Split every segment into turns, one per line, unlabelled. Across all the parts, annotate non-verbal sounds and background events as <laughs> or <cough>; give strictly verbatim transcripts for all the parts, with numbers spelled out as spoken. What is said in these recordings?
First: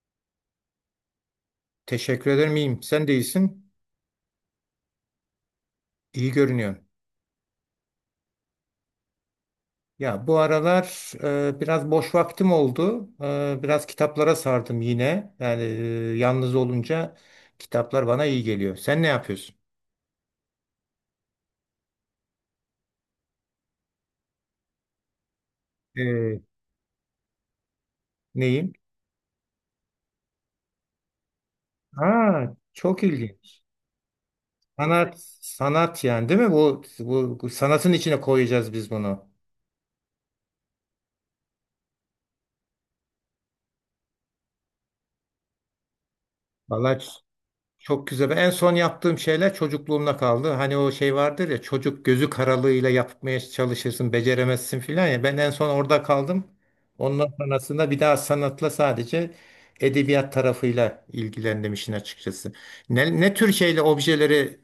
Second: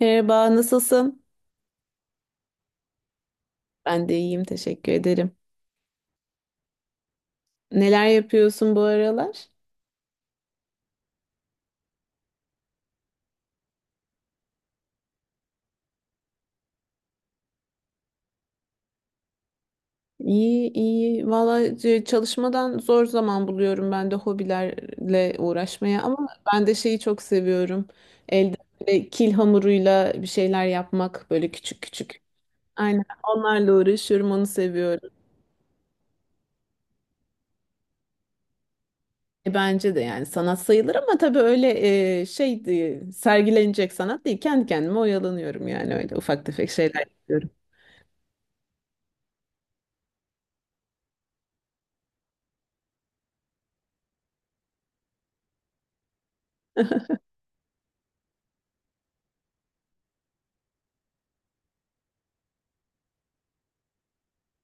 Merhaba, nasılsın?
Teşekkür ederim iyiyim. Sen de iyisin.
Ben de iyiyim, teşekkür ederim.
İyi görünüyorsun.
Neler yapıyorsun bu aralar?
Ya bu aralar e, biraz boş vaktim oldu. E, biraz kitaplara sardım yine. Yani e, yalnız olunca kitaplar bana iyi geliyor. Sen ne yapıyorsun?
İyi, iyi. Vallahi c- çalışmadan zor zaman buluyorum ben de hobilerle uğraşmaya ama
E,
ben de şeyi çok seviyorum. Elde
Neyim?
böyle kil hamuruyla bir şeyler yapmak böyle küçük küçük.
Aa, çok
Aynen
ilginç.
onlarla uğraşıyorum, onu seviyorum.
Sanat, sanat yani değil mi? Bu, bu, bu sanatın içine koyacağız biz bunu.
E, bence de yani sanat sayılır ama tabii öyle e, şey değil, sergilenecek sanat değil. Kendi kendime oyalanıyorum yani öyle ufak tefek şeyler
Vallahi
yapıyorum.
çok güzel. En son yaptığım şeyler çocukluğumda kaldı. Hani o şey vardır ya, çocuk gözü karalığıyla yapmaya çalışırsın, beceremezsin filan ya. Ben en son orada kaldım.
<laughs>
Ondan sonrasında bir daha sanatla sadece edebiyat tarafıyla ilgilendim işin açıkçası. Ne, ne tür şeyle objeleri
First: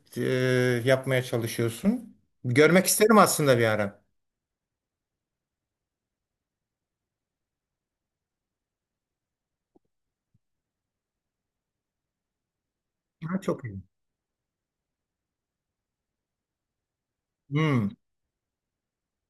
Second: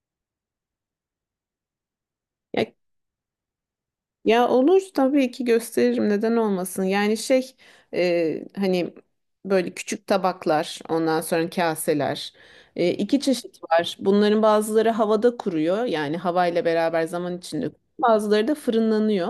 e, yapmaya çalışıyorsun?
Ya
Görmek isterim aslında bir ara.
Ya olur tabii ki gösteririm neden olmasın. Yani şey e, hani böyle küçük tabaklar, ondan sonra kaseler. E, iki
Ha,
çeşit
çok iyi.
var. Bunların bazıları havada kuruyor, yani havayla beraber zaman içinde kuruyor.
Hmm.
Bazıları da fırınlanıyor.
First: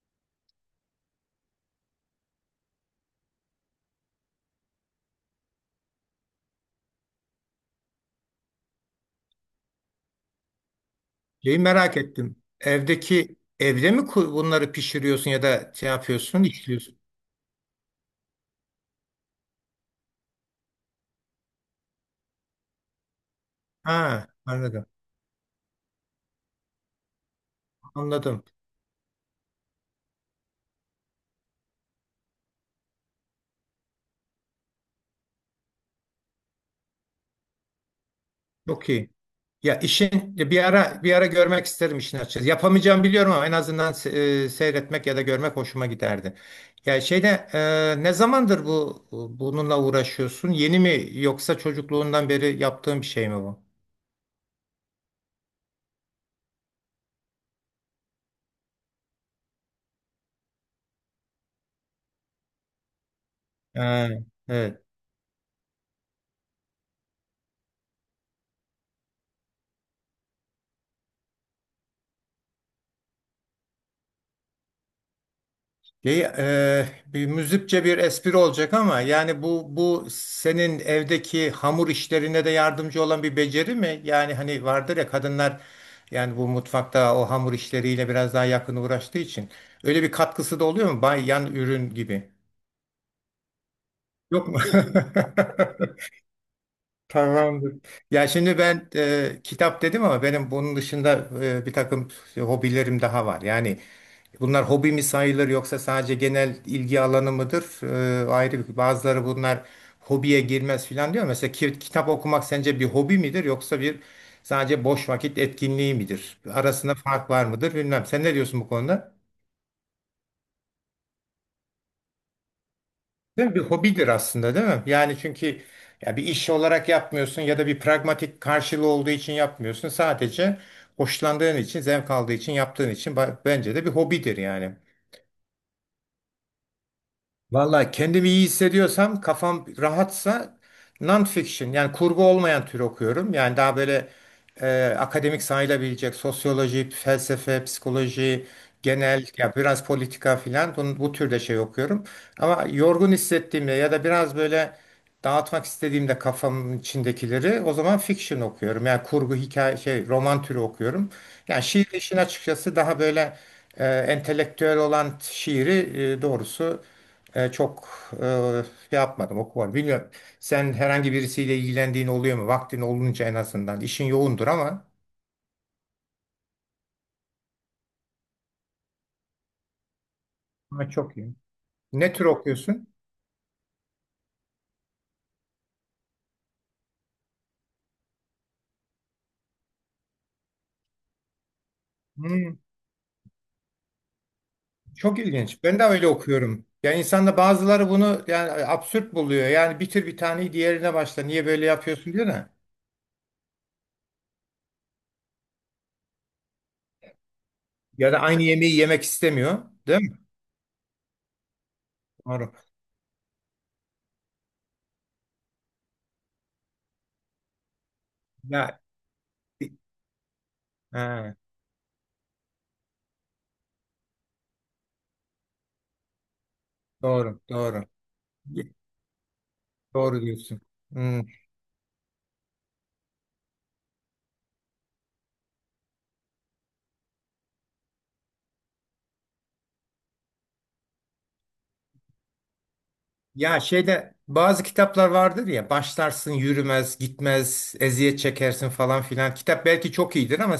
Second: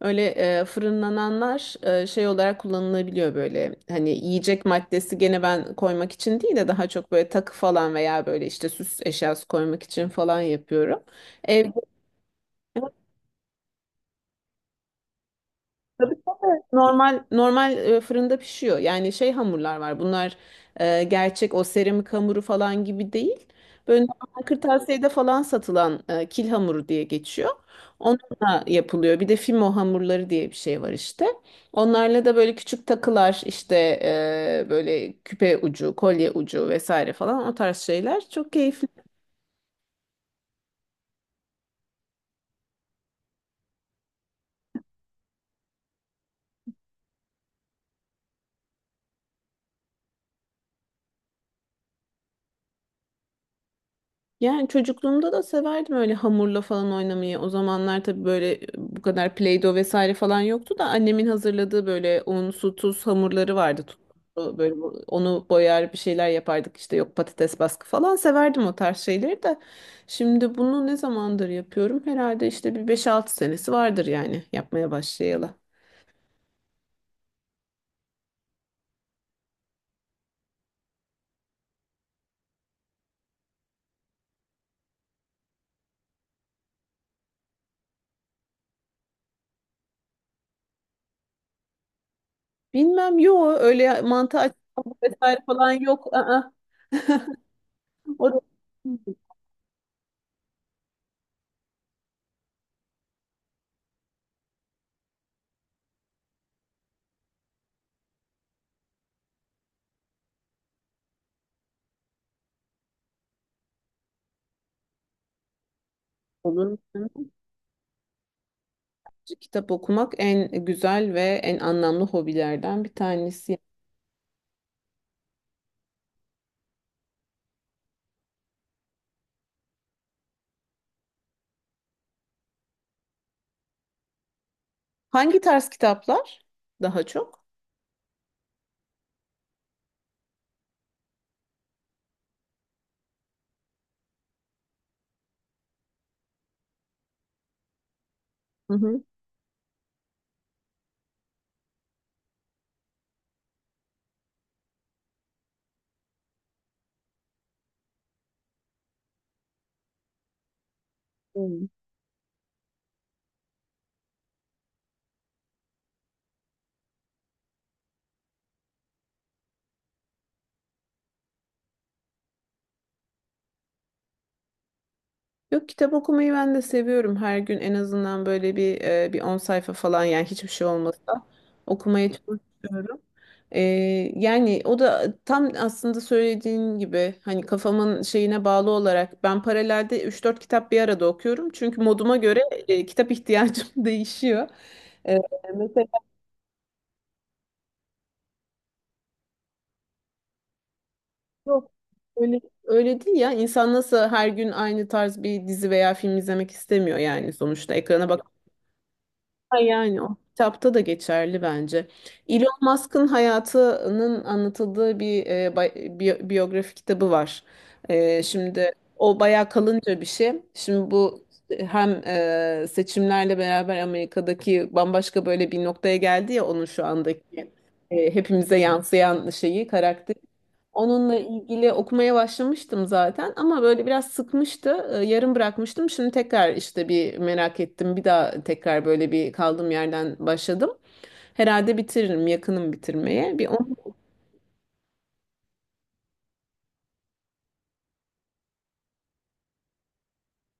Öyle e, fırınlananlar e, şey olarak kullanılabiliyor böyle. Hani yiyecek maddesi gene ben koymak için değil de daha çok böyle takı falan veya böyle işte süs eşyası koymak için falan yapıyorum.
Şeyi
Evde
merak ettim. Evdeki evde mi ku- bunları pişiriyorsun ya da şey yapıyorsun, işliyorsun?
normal normal e, fırında pişiyor. Yani şey hamurlar var. Bunlar e, gerçek o seramik hamuru falan gibi değil. Böyle
Ha,
normal
anladım.
kırtasiyede falan satılan e, kil hamuru diye geçiyor.
Anladım.
Onunla yapılıyor. Bir de fimo hamurları diye bir şey var işte. Onlarla da böyle küçük takılar işte, e, böyle küpe ucu, kolye ucu vesaire falan o tarz şeyler çok keyifli.
Çok iyi. Ya işin bir ara bir ara görmek isterim işin açıkçası. Yapamayacağım biliyorum ama en azından se- e, seyretmek ya da görmek hoşuma giderdi. Ya şeyde e, ne zamandır bu bununla uğraşıyorsun? Yeni mi yoksa çocukluğundan beri yaptığın bir şey mi bu?
Yani çocukluğumda da severdim öyle hamurla falan oynamayı. O zamanlar tabii böyle e, bu kadar Play-Doh vesaire falan yoktu da annemin hazırladığı böyle un, su, tuz hamurları vardı.
Ha,
Tuzlu, böyle
evet.
bu- onu boyar, bir şeyler yapardık işte, yok patates baskı falan, severdim o tarz şeyleri de. Şimdi bunu ne zamandır yapıyorum? Herhalde işte bir beş altı senesi vardır yani yapmaya başlayalı.
Şey, e, bir müzikçe bir espri olacak ama yani bu bu senin evdeki hamur işlerine de yardımcı olan bir beceri mi? Yani hani vardır ya, kadınlar yani bu mutfakta o hamur işleriyle biraz daha yakın uğraştığı için öyle bir katkısı da oluyor mu? Bay yan ürün gibi.
Bilmem, yo öyle mantı
Yok mu?
açma vesaire falan
<laughs>
yok. Aa. <laughs>
Tamamdır. Ya
O da-
şimdi ben e, kitap dedim ama benim bunun dışında e, bir takım hobilerim daha var. Yani bunlar hobi mi sayılır yoksa sadece genel ilgi alanı mıdır? E, ayrı bir, bazıları bunlar hobiye girmez filan diyor. Mesela ki- kitap okumak sence bir hobi midir yoksa bir sadece boş vakit etkinliği midir?
Olur.
Arasında fark var mıdır bilmem. Sen ne diyorsun bu konuda?
Kitap okumak en güzel ve en anlamlı hobilerden bir
Değil mi?
tanesi.
Bir hobidir aslında değil mi? Yani çünkü ya bir iş olarak yapmıyorsun ya da bir pragmatik karşılığı olduğu için yapmıyorsun. Sadece hoşlandığın için, zevk aldığı için, yaptığın için ba- bence de bir hobidir yani.
Hangi tarz kitaplar daha çok?
Valla kendimi iyi hissediyorsam, kafam rahatsa non-fiction yani kurgu olmayan tür okuyorum. Yani daha böyle e, akademik sayılabilecek sosyoloji, felsefe, psikoloji,
Hı hı.
genel ya biraz politika filan bunun- bu türde şey okuyorum. Ama yorgun hissettiğimde ya da biraz böyle dağıtmak istediğimde kafamın içindekileri, o zaman fiction okuyorum. Yani kurgu, hikaye, şey, roman türü okuyorum. Yani
Hmm.
şiir işin açıkçası daha böyle e, entelektüel olan şiiri e, doğrusu e, çok e, şey yapmadım, okumadım. Bilmiyorum. Sen herhangi birisiyle ilgilendiğin oluyor mu? Vaktin olunca en azından. İşin yoğundur ama.
Yok, kitap okumayı ben de seviyorum. Her gün en azından böyle bir e, bir on sayfa falan, yani hiçbir şey
Ama çok
olmasa
iyi.
okumaya
Ne tür okuyorsun?
çalışıyorum. E, Yani o da tam aslında söylediğin gibi, hani kafamın şeyine bağlı olarak ben paralelde üç dört kitap bir arada okuyorum. Çünkü moduma göre
Hmm,
e, kitap ihtiyacım <laughs> değişiyor. E,
çok ilginç. Ben de öyle okuyorum. Yani insanda bazıları bunu yani absürt buluyor. Yani bitir bir taneyi diğerine başla. Niye böyle
Yok.
yapıyorsun diyor
Öyle,
da.
öyle değil ya. İnsan nasıl her gün aynı tarz bir dizi veya film izlemek istemiyor yani sonuçta. Ekrana
Ya da
bak.
aynı yemeği yemek istemiyor.
Ha,
Değil
yani o
mi?
kitapta da geçerli bence. Elon
Doğru.
Musk'ın hayatının anlatıldığı bir e, bay- biyo- biyografi kitabı var. E, şimdi
Ya,
o bayağı kalınca bir şey. Şimdi bu
ha,
hem e, seçimlerle beraber Amerika'daki bambaşka böyle bir noktaya geldi ya, onun şu
doğru,
andaki
doğru.
e, hepimize yansıyan şeyi,
Doğru
karakteri.
diyorsun.
Onunla
Hmm.
ilgili okumaya başlamıştım zaten ama böyle biraz sıkmıştı. Ee, Yarım bırakmıştım. Şimdi tekrar işte bir merak ettim. Bir daha tekrar böyle bir kaldığım yerden başladım. Herhalde bitiririm, yakınım bitirmeye. Bir
Ya
onu
şeyde bazı kitaplar vardır ya, başlarsın yürümez gitmez eziyet çekersin falan filan. Kitap belki çok iyidir ama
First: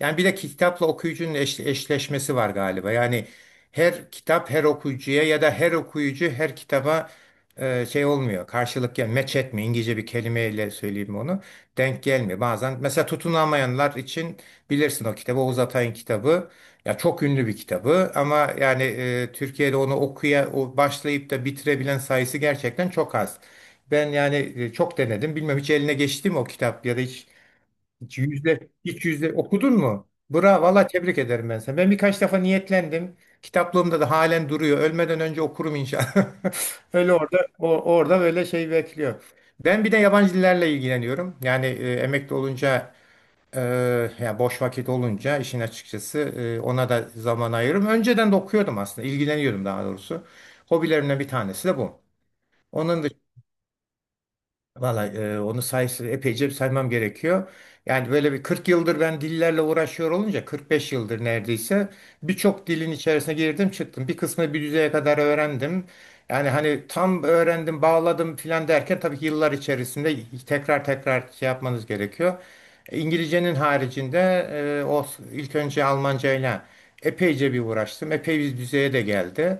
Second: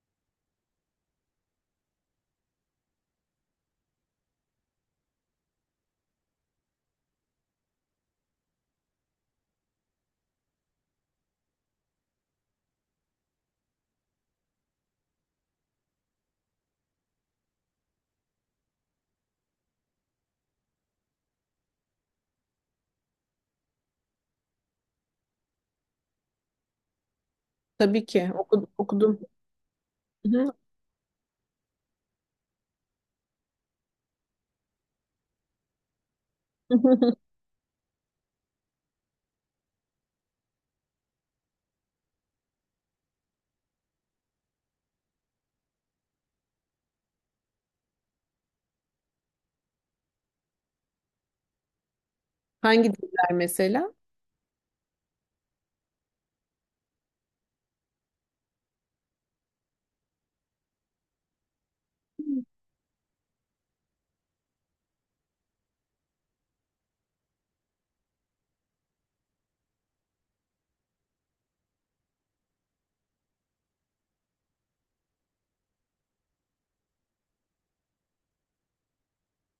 yani bir de kitapla okuyucunun eş- eşleşmesi var galiba. Yani her kitap her okuyucuya ya da her okuyucu her kitaba e, şey olmuyor. Karşılık ya match etmiyor. İngilizce bir kelimeyle söyleyeyim onu. Denk gelmiyor. Bazen mesela tutunamayanlar için bilirsin o kitabı, Oğuz Atay'ın kitabı. Ya çok ünlü bir kitabı ama yani e, Türkiye'de onu okuya o başlayıp da bitirebilen sayısı gerçekten çok az. Ben yani e, çok denedim. Bilmem hiç eline geçti mi o kitap ya da hiç,
tabii
hiç
ki okudum.
yüzde hiç
okudum.
yüzde okudun mu?
Hı hı.
Bravo, valla tebrik ederim ben sana. Ben birkaç defa niyetlendim. Kitaplığımda da halen duruyor. Ölmeden önce okurum inşallah. <laughs> Öyle
<laughs>
orada o, orada böyle şey bekliyor. Ben bir de yabancı dillerle ilgileniyorum. Yani e, emekli olunca Eee, ya boş vakit olunca işin açıkçası eee, ona da zaman ayırırım. Önceden de okuyordum aslında, ilgileniyordum daha doğrusu. Hobilerimden bir tanesi de bu.
Hangi
Onun
diller mesela?
valla e, onu sayısı epeyce saymam gerekiyor. Yani böyle bir kırk yıldır ben dillerle uğraşıyor olunca kırk beş yıldır neredeyse birçok dilin içerisine girdim çıktım. Bir kısmını bir düzeye kadar öğrendim. Yani hani tam öğrendim bağladım filan derken tabii ki yıllar içerisinde tekrar tekrar şey yapmanız gerekiyor. İngilizcenin haricinde e, o ilk önce Almanca ile epeyce bir uğraştım. Epey bir düzeye de geldi.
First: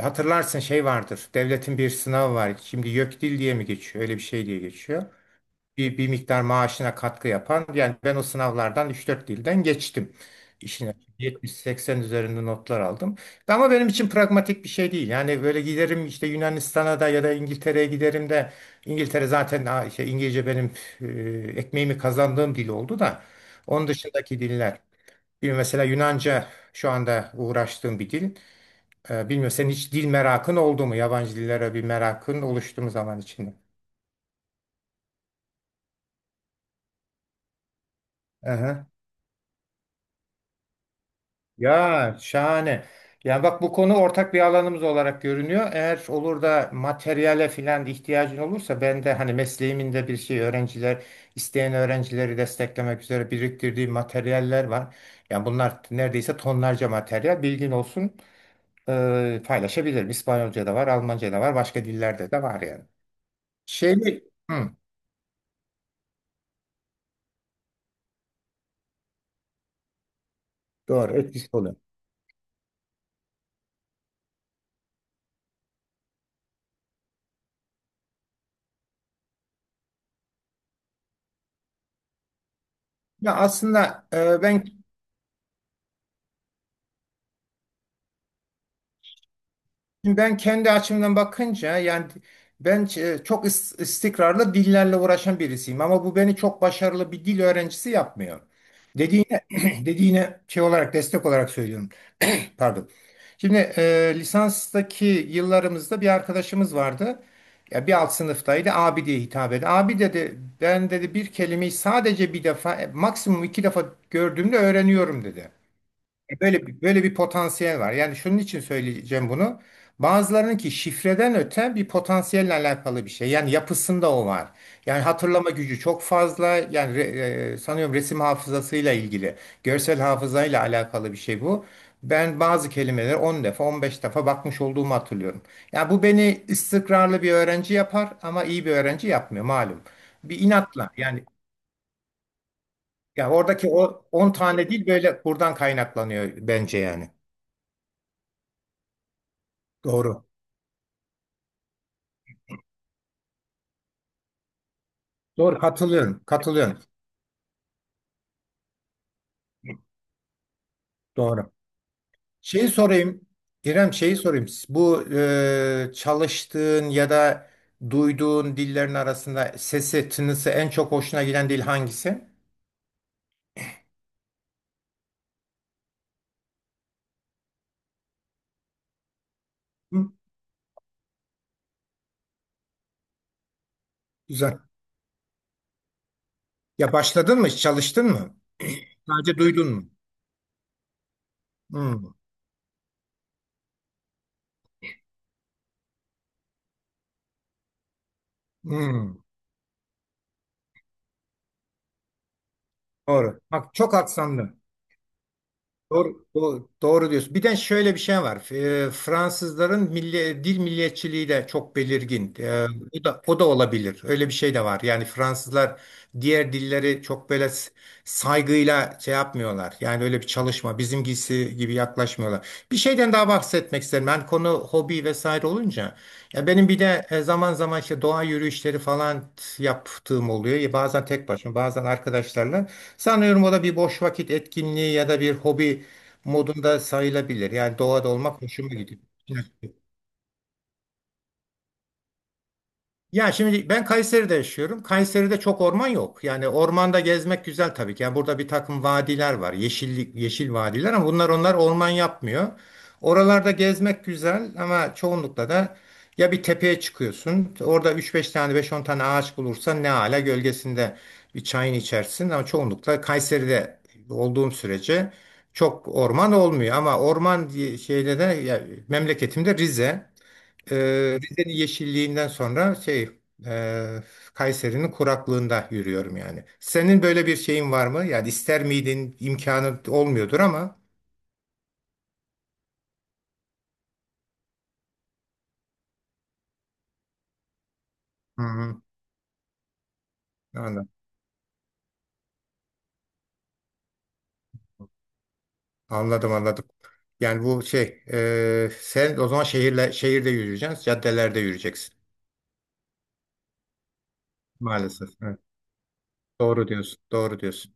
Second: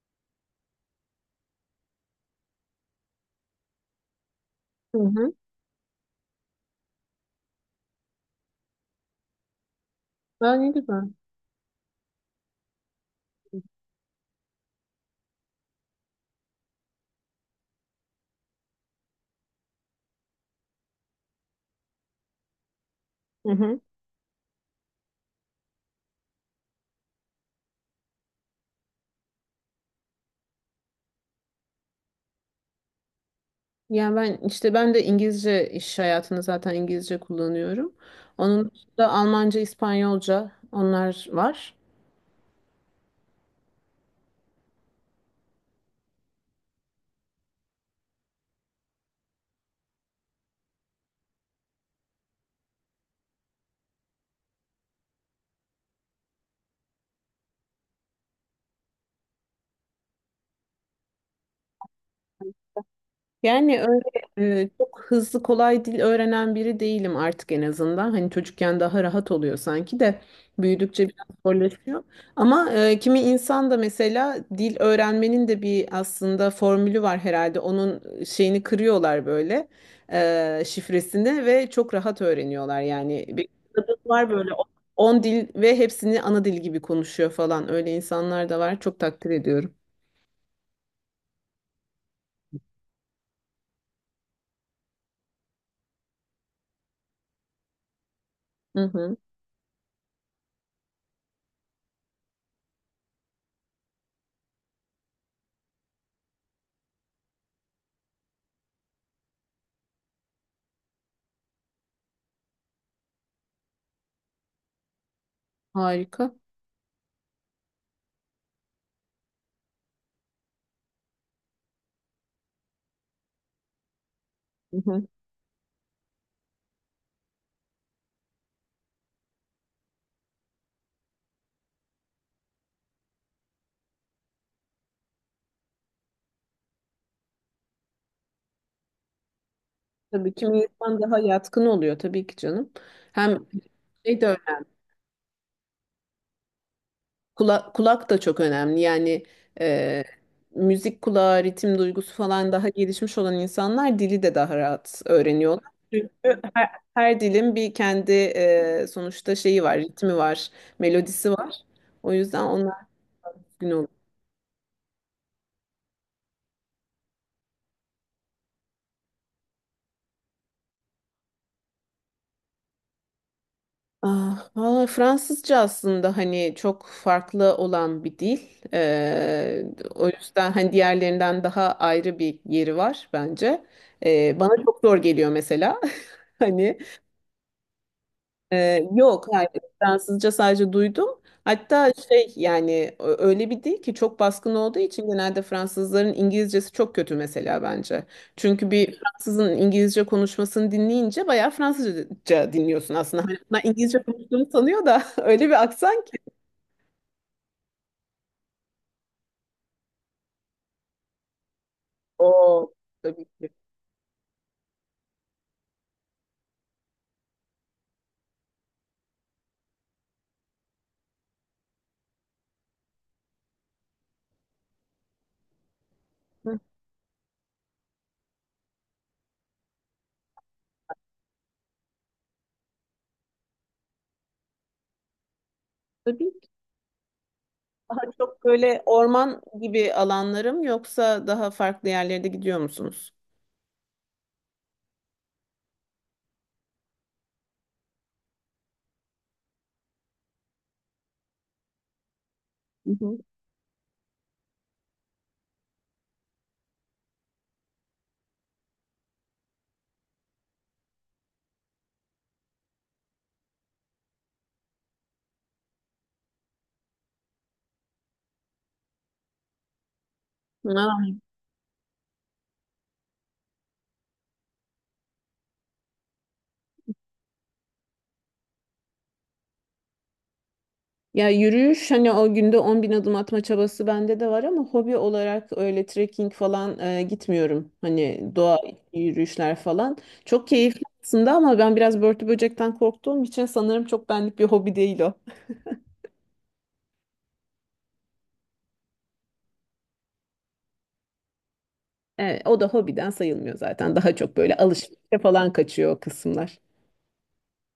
Hatırlarsın şey vardır. Devletin bir sınavı var. Şimdi YÖKDİL diye mi geçiyor? Öyle bir şey diye
Hı
geçiyor.
hı.
Bir, bir miktar maaşına katkı yapan. Yani ben o sınavlardan üç dört dilden geçtim.
Aa, ne
İşine
güzel.
yetmiş seksen üzerinde notlar aldım. Ama benim için pragmatik bir şey değil. Yani böyle giderim işte Yunanistan'a da ya da İngiltere'ye giderim de İngiltere zaten ha, işte İngilizce benim e, ekmeğimi kazandığım dil oldu da
Hı hı.
onun dışındaki diller. Bir mesela Yunanca şu anda uğraştığım bir dil. Ee, bilmiyorum senin hiç dil merakın oldu mu? Yabancı dillere bir merakın oluştu mu zaman içinde?
Yani ben işte ben de İngilizce, iş hayatında zaten İngilizce kullanıyorum. Onun
Aha.
dışında Almanca, İspanyolca onlar var.
Ya şahane. Yani bak bu konu ortak bir alanımız olarak görünüyor. Eğer olur da materyale filan ihtiyacın olursa ben de hani mesleğimin de bir şey öğrenciler isteyen öğrencileri desteklemek üzere biriktirdiğim materyaller var. Yani bunlar neredeyse tonlarca materyal bilgin olsun ee, paylaşabilirim. İspanyolca da var, Almanca da var, başka dillerde de var yani.
Yani
Şey
öyle
mi?
e,
Hı,
çok hızlı kolay dil öğrenen biri değilim artık, en azından. Hani çocukken daha rahat oluyor sanki de büyüdükçe
doğru
biraz
etkisi oluyor.
zorlaşıyor. Ama e, kimi insan da mesela dil öğrenmenin de bir aslında formülü var herhalde. Onun şeyini kırıyorlar, böyle e, şifresini, ve çok rahat öğreniyorlar. Yani
Ya
bir kadın
aslında
var
e,
böyle,
ben
on dil ve hepsini ana dil gibi konuşuyor falan. Öyle insanlar da var. Çok takdir ediyorum.
ben kendi açımdan bakınca yani ben e, çok is- istikrarlı dillerle uğraşan birisiyim ama bu beni çok başarılı bir dil öğrencisi yapmıyor.
Hı hı.
Dediğine <clears throat> dediğine şey olarak destek olarak söylüyorum. <clears throat> Pardon. Şimdi e, lisanstaki yıllarımızda bir arkadaşımız vardı. Ya bir alt sınıftaydı. Abi diye hitap etti. Abi dedi, ben dedi bir kelimeyi sadece bir defa e, maksimum iki defa gördüğümde öğreniyorum dedi.
Harika.
Böyle bir, böyle bir potansiyel var. Yani şunun için söyleyeceğim bunu. Bazılarının ki şifreden öte bir potansiyelle alakalı bir şey. Yani yapısında o var. Yani hatırlama gücü çok fazla. Yani re- e, sanıyorum resim hafızasıyla ilgili, görsel hafızayla alakalı bir şey bu. Ben bazı kelimeleri on defa, on beş defa bakmış olduğumu hatırlıyorum. Yani bu beni istikrarlı bir öğrenci yapar ama iyi bir öğrenci yapmıyor malum.
Tabii
Bir
kimi
inatla
insan daha
yani
yatkın oluyor tabii ki canım.
ya
Hem
oradaki o
şey de
on
önemli.
tane değil böyle buradan kaynaklanıyor bence yani.
Kulak, kulak da çok önemli. Yani e,
Doğru.
müzik kulağı, ritim duygusu falan daha gelişmiş olan insanlar dili de daha rahat
Doğru
öğreniyorlar. Çünkü
katılıyorum.
her,
Katılıyorum.
her dilin bir kendi e, sonuçta şeyi var, ritmi var, melodisi
Doğru.
var. O yüzden
Şeyi
onlar
sorayım.
gün oluyor.
İrem şeyi sorayım. Bu e, çalıştığın ya da duyduğun dillerin arasında sesi, tınısı en çok hoşuna giden dil hangisi?
Ah, valla Fransızca aslında hani çok farklı olan bir dil. Ee, O
Hı,
yüzden hani diğerlerinden daha ayrı bir yeri var bence. Ee,
güzel.
bana çok zor geliyor mesela. <laughs> Hani
Ya başladın mı? Çalıştın mı?
ee, yok,
Sadece
hayır.
duydun mu?
Fransızca sadece duydum. Hatta
Hı,
şey yani ö- öyle bir dil ki, çok baskın olduğu için genelde Fransızların İngilizcesi çok kötü mesela bence. Çünkü bir
hı.
Fransızın İngilizce konuşmasını dinleyince bayağı Fransızca dinliyorsun aslında. Hani
Doğru.
bunlar
Bak çok
İngilizce konuştuğunu
aksanlı.
sanıyor da <laughs> öyle bir aksan ki.
Doğru, doğru, doğru diyorsun. Bir de şöyle bir şey var. Ee, Fransızların milli, dil milliyetçiliği de çok belirgin. Ee,
Oo,
o da,
tabii
o da
ki.
olabilir. Öyle bir şey de var. Yani Fransızlar diğer dilleri çok böyle s- saygıyla şey yapmıyorlar. Yani öyle bir çalışma bizimkisi gibi yaklaşmıyorlar. Bir şeyden daha bahsetmek isterim. Ben konu hobi vesaire olunca. Ya
Hı,
benim bir de e, zaman zaman işte doğa yürüyüşleri falan yaptığım oluyor. Ya bazen tek başıma, bazen arkadaşlarla. Sanıyorum o da bir boş vakit etkinliği ya da bir hobi
tabii ki.
modunda sayılabilir. Yani doğada
Daha
olmak
çok
hoşuma
böyle
gidiyor.
orman gibi alanlarım yoksa daha farklı yerlere de gidiyor musunuz?
Ya şimdi ben Kayseri'de yaşıyorum. Kayseri'de çok orman yok. Yani ormanda gezmek güzel tabii ki. Yani burada bir takım vadiler var. Yeşillik, yeşil vadiler ama bunlar onlar orman yapmıyor.
Hı
Oralarda gezmek güzel ama çoğunlukla da ya bir tepeye çıkıyorsun. Orada üç beş tane beş on tane ağaç bulursan ne ala, gölgesinde bir çayını içersin ama çoğunlukla Kayseri'de olduğum sürece çok orman olmuyor ama orman diye şeyde de ya, memleketimde Rize.
hı.
Ee, Rize'nin yeşilliğinden sonra şey e, Kayseri'nin kuraklığında yürüyorum yani. Senin böyle bir şeyin var mı? Yani ister miydin? İmkanı olmuyordur ama.
Ya yürüyüş, hani o günde on bin adım atma çabası bende de var ama hobi olarak öyle trekking falan e, gitmiyorum. Hani
Hı
doğa
hı.
yürüyüşler falan. Çok keyifli
Anladım,
aslında ama ben biraz börtü böcekten korktuğum için sanırım çok benlik bir hobi değil o.
anladım. Anladım. Yani bu şey e, sen o zaman şehirle şehirde yürüyeceksin, caddelerde yürüyeceksin
Evet, o da hobiden sayılmıyor zaten. Daha çok böyle
maalesef.
alışverişe
Evet.
falan kaçıyor o kısımlar.
Doğru diyorsun, doğru diyorsun.